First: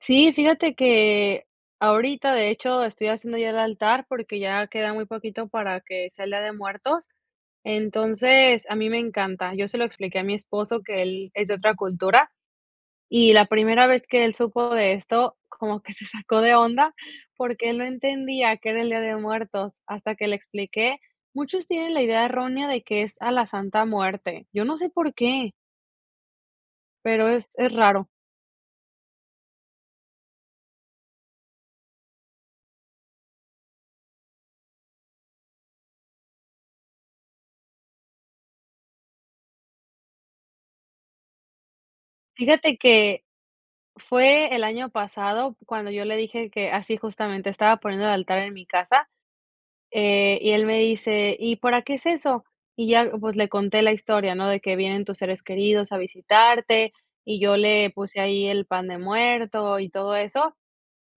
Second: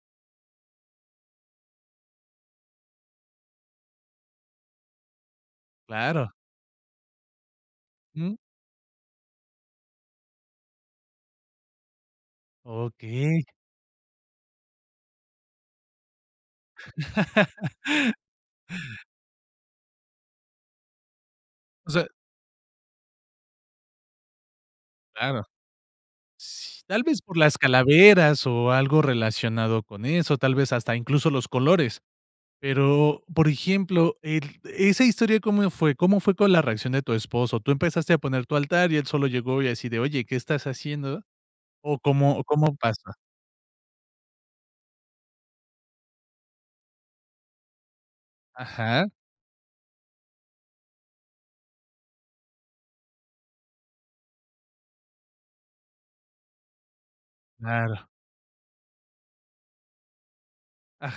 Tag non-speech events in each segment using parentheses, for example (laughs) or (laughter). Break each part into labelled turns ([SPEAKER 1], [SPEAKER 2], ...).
[SPEAKER 1] Sí, fíjate que ahorita, de hecho, estoy haciendo ya el altar porque, ya queda muy poquito para que sea
[SPEAKER 2] Claro.
[SPEAKER 1] el Día de Muertos,
[SPEAKER 2] Mm.
[SPEAKER 1] entonces a mí me encanta, yo se lo expliqué a mi esposo, que él es de otra cultura y
[SPEAKER 2] Okey.
[SPEAKER 1] la primera vez que él supo de esto, como que se sacó de onda, porque, él no
[SPEAKER 2] (laughs)
[SPEAKER 1] entendía que era el Día de Muertos. Hasta que le expliqué, muchos
[SPEAKER 2] O
[SPEAKER 1] tienen la
[SPEAKER 2] sea
[SPEAKER 1] idea errónea de que es a la Santa Muerte, yo no sé, por
[SPEAKER 2] Claro.
[SPEAKER 1] qué
[SPEAKER 2] Tal vez,
[SPEAKER 1] pero,
[SPEAKER 2] por
[SPEAKER 1] es
[SPEAKER 2] las
[SPEAKER 1] es raro.
[SPEAKER 2] calaveras o algo relacionado con eso, tal vez, hasta incluso los colores, pero, por ejemplo, el, ¿esa historia cómo fue? ¿Cómo fue con la reacción de tu esposo? Tú empezaste a poner tu altar y él solo llegó y así de, oye, ¿qué estás haciendo? ¿O cómo o cómo
[SPEAKER 1] Fíjate
[SPEAKER 2] pasa?
[SPEAKER 1] que fue el año pasado cuando yo le dije que, así justamente, estaba poniendo el altar en mi
[SPEAKER 2] Ajá.
[SPEAKER 1] casa, eh, y él me dice: "¿Y para qué es eso?". Y ya, pues le conté la historia, ¿no? De que vienen tus seres queridos a visitarte, y yo le
[SPEAKER 2] Claro.
[SPEAKER 1] puse ahí el pan de muerto y todo eso.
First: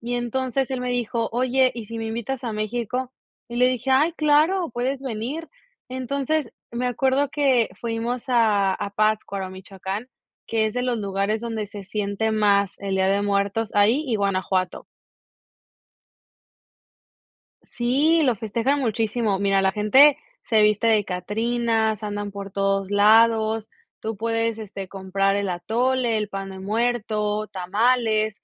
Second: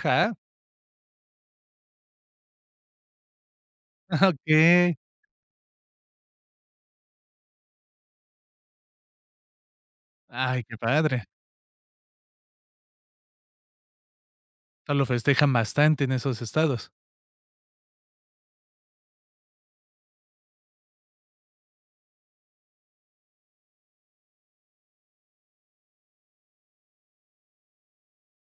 [SPEAKER 1] Y entonces él me dijo: "Oye, ¿y si me invitas a México?". Y le dije: "Ay,
[SPEAKER 2] (chuckles)
[SPEAKER 1] claro,
[SPEAKER 2] Okey.
[SPEAKER 1] puedes venir". Entonces me acuerdo que fuimos a a Pátzcuaro, Michoacán,
[SPEAKER 2] Ay,
[SPEAKER 1] que es
[SPEAKER 2] qué
[SPEAKER 1] de los
[SPEAKER 2] padre.
[SPEAKER 1] lugares donde se siente más el Día de Muertos, ahí y Guanajuato.
[SPEAKER 2] Eso lo festejan bastante, en esos estados.
[SPEAKER 1] Sí, lo festejan muchísimo, mira, la gente se viste de catrinas, andan por todos lados, tú puedes, este, comprar el atole, el pan de muerto, tamales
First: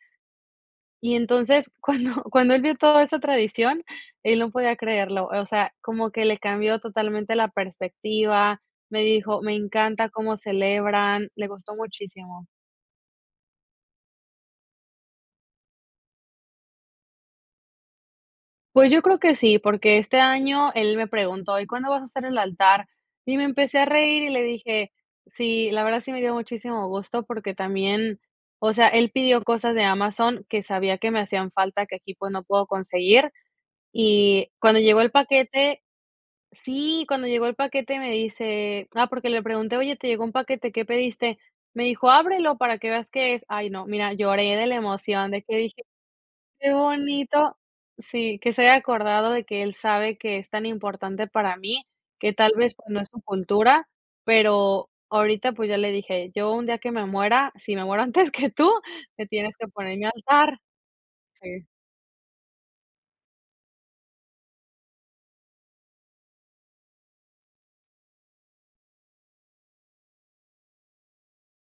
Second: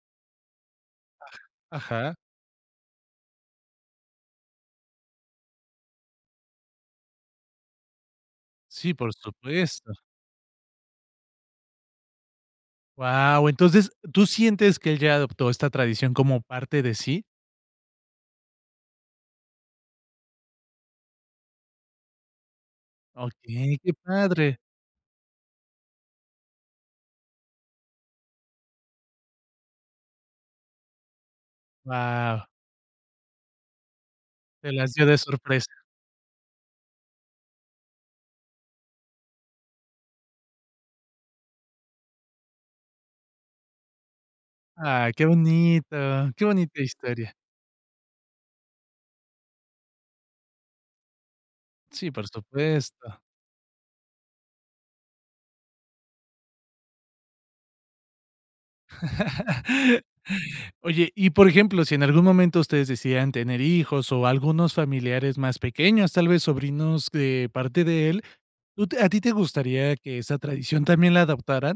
[SPEAKER 1] y entonces cuando
[SPEAKER 2] Ajá.
[SPEAKER 1] (chuckles) cuando él vio toda esa tradición, él no podía creerlo, o sea, como que le cambió totalmente la perspectiva,
[SPEAKER 2] Sí,
[SPEAKER 1] me
[SPEAKER 2] por
[SPEAKER 1] dijo: "Me
[SPEAKER 2] supuesto.
[SPEAKER 1] encanta como celebran", le gustó muchísimo.
[SPEAKER 2] Guau. Entonces, ¿tú sientes que él ya adoptó esta tradición como parte de sí?
[SPEAKER 1] Pues, yo creo que sí, porque este año él me preguntó: "¿Y cuándo vas a hacer el altar?". Y me
[SPEAKER 2] Okey,
[SPEAKER 1] empecé a
[SPEAKER 2] qué
[SPEAKER 1] reír y le
[SPEAKER 2] padre.
[SPEAKER 1] dije, sí, la verdad sí me dio muchísimo gusto, porque también, o sea, él pidió cosas de Amazon que sabía que me hacían falta, que aquí, pues, no
[SPEAKER 2] Guau.
[SPEAKER 1] puedo conseguir y
[SPEAKER 2] Te
[SPEAKER 1] cuando
[SPEAKER 2] las
[SPEAKER 1] llegó
[SPEAKER 2] dio
[SPEAKER 1] el
[SPEAKER 2] de sorpresa.
[SPEAKER 1] paquete sí, cuando llegó el paquete me dice, ah, porque le pregunté: "Oye, ¿te llegó un paquete, ¿qué pediste?". Me dijo: "Ábrelo para que veas qué es". Ay no, mira, lloré de la
[SPEAKER 2] Ah, qué
[SPEAKER 1] emoción de que dije:
[SPEAKER 2] bonito, qué
[SPEAKER 1] "Qué
[SPEAKER 2] bonita historia.
[SPEAKER 1] bonito", sí, que se haya acordado de que él sabe que es tan importante para mí,
[SPEAKER 2] Sí, por
[SPEAKER 1] que tal vez, pues, no es
[SPEAKER 2] supuesto.
[SPEAKER 1] su cultura, pero ahorita, pues, ya le dije, yo un día que me muera, si me muero antes que tú, me tienes que poner mi
[SPEAKER 2] (laughs)
[SPEAKER 1] altar.
[SPEAKER 2] Oye, y, por
[SPEAKER 1] Sí.
[SPEAKER 2] ejemplo, si en algún momento ustedes decidieran tener hijos, o algunos familiares más pequeños, tal vez, sobrinos de parte de él, ¿tú a ti te gustaría que esa tradición, también la adoptaran?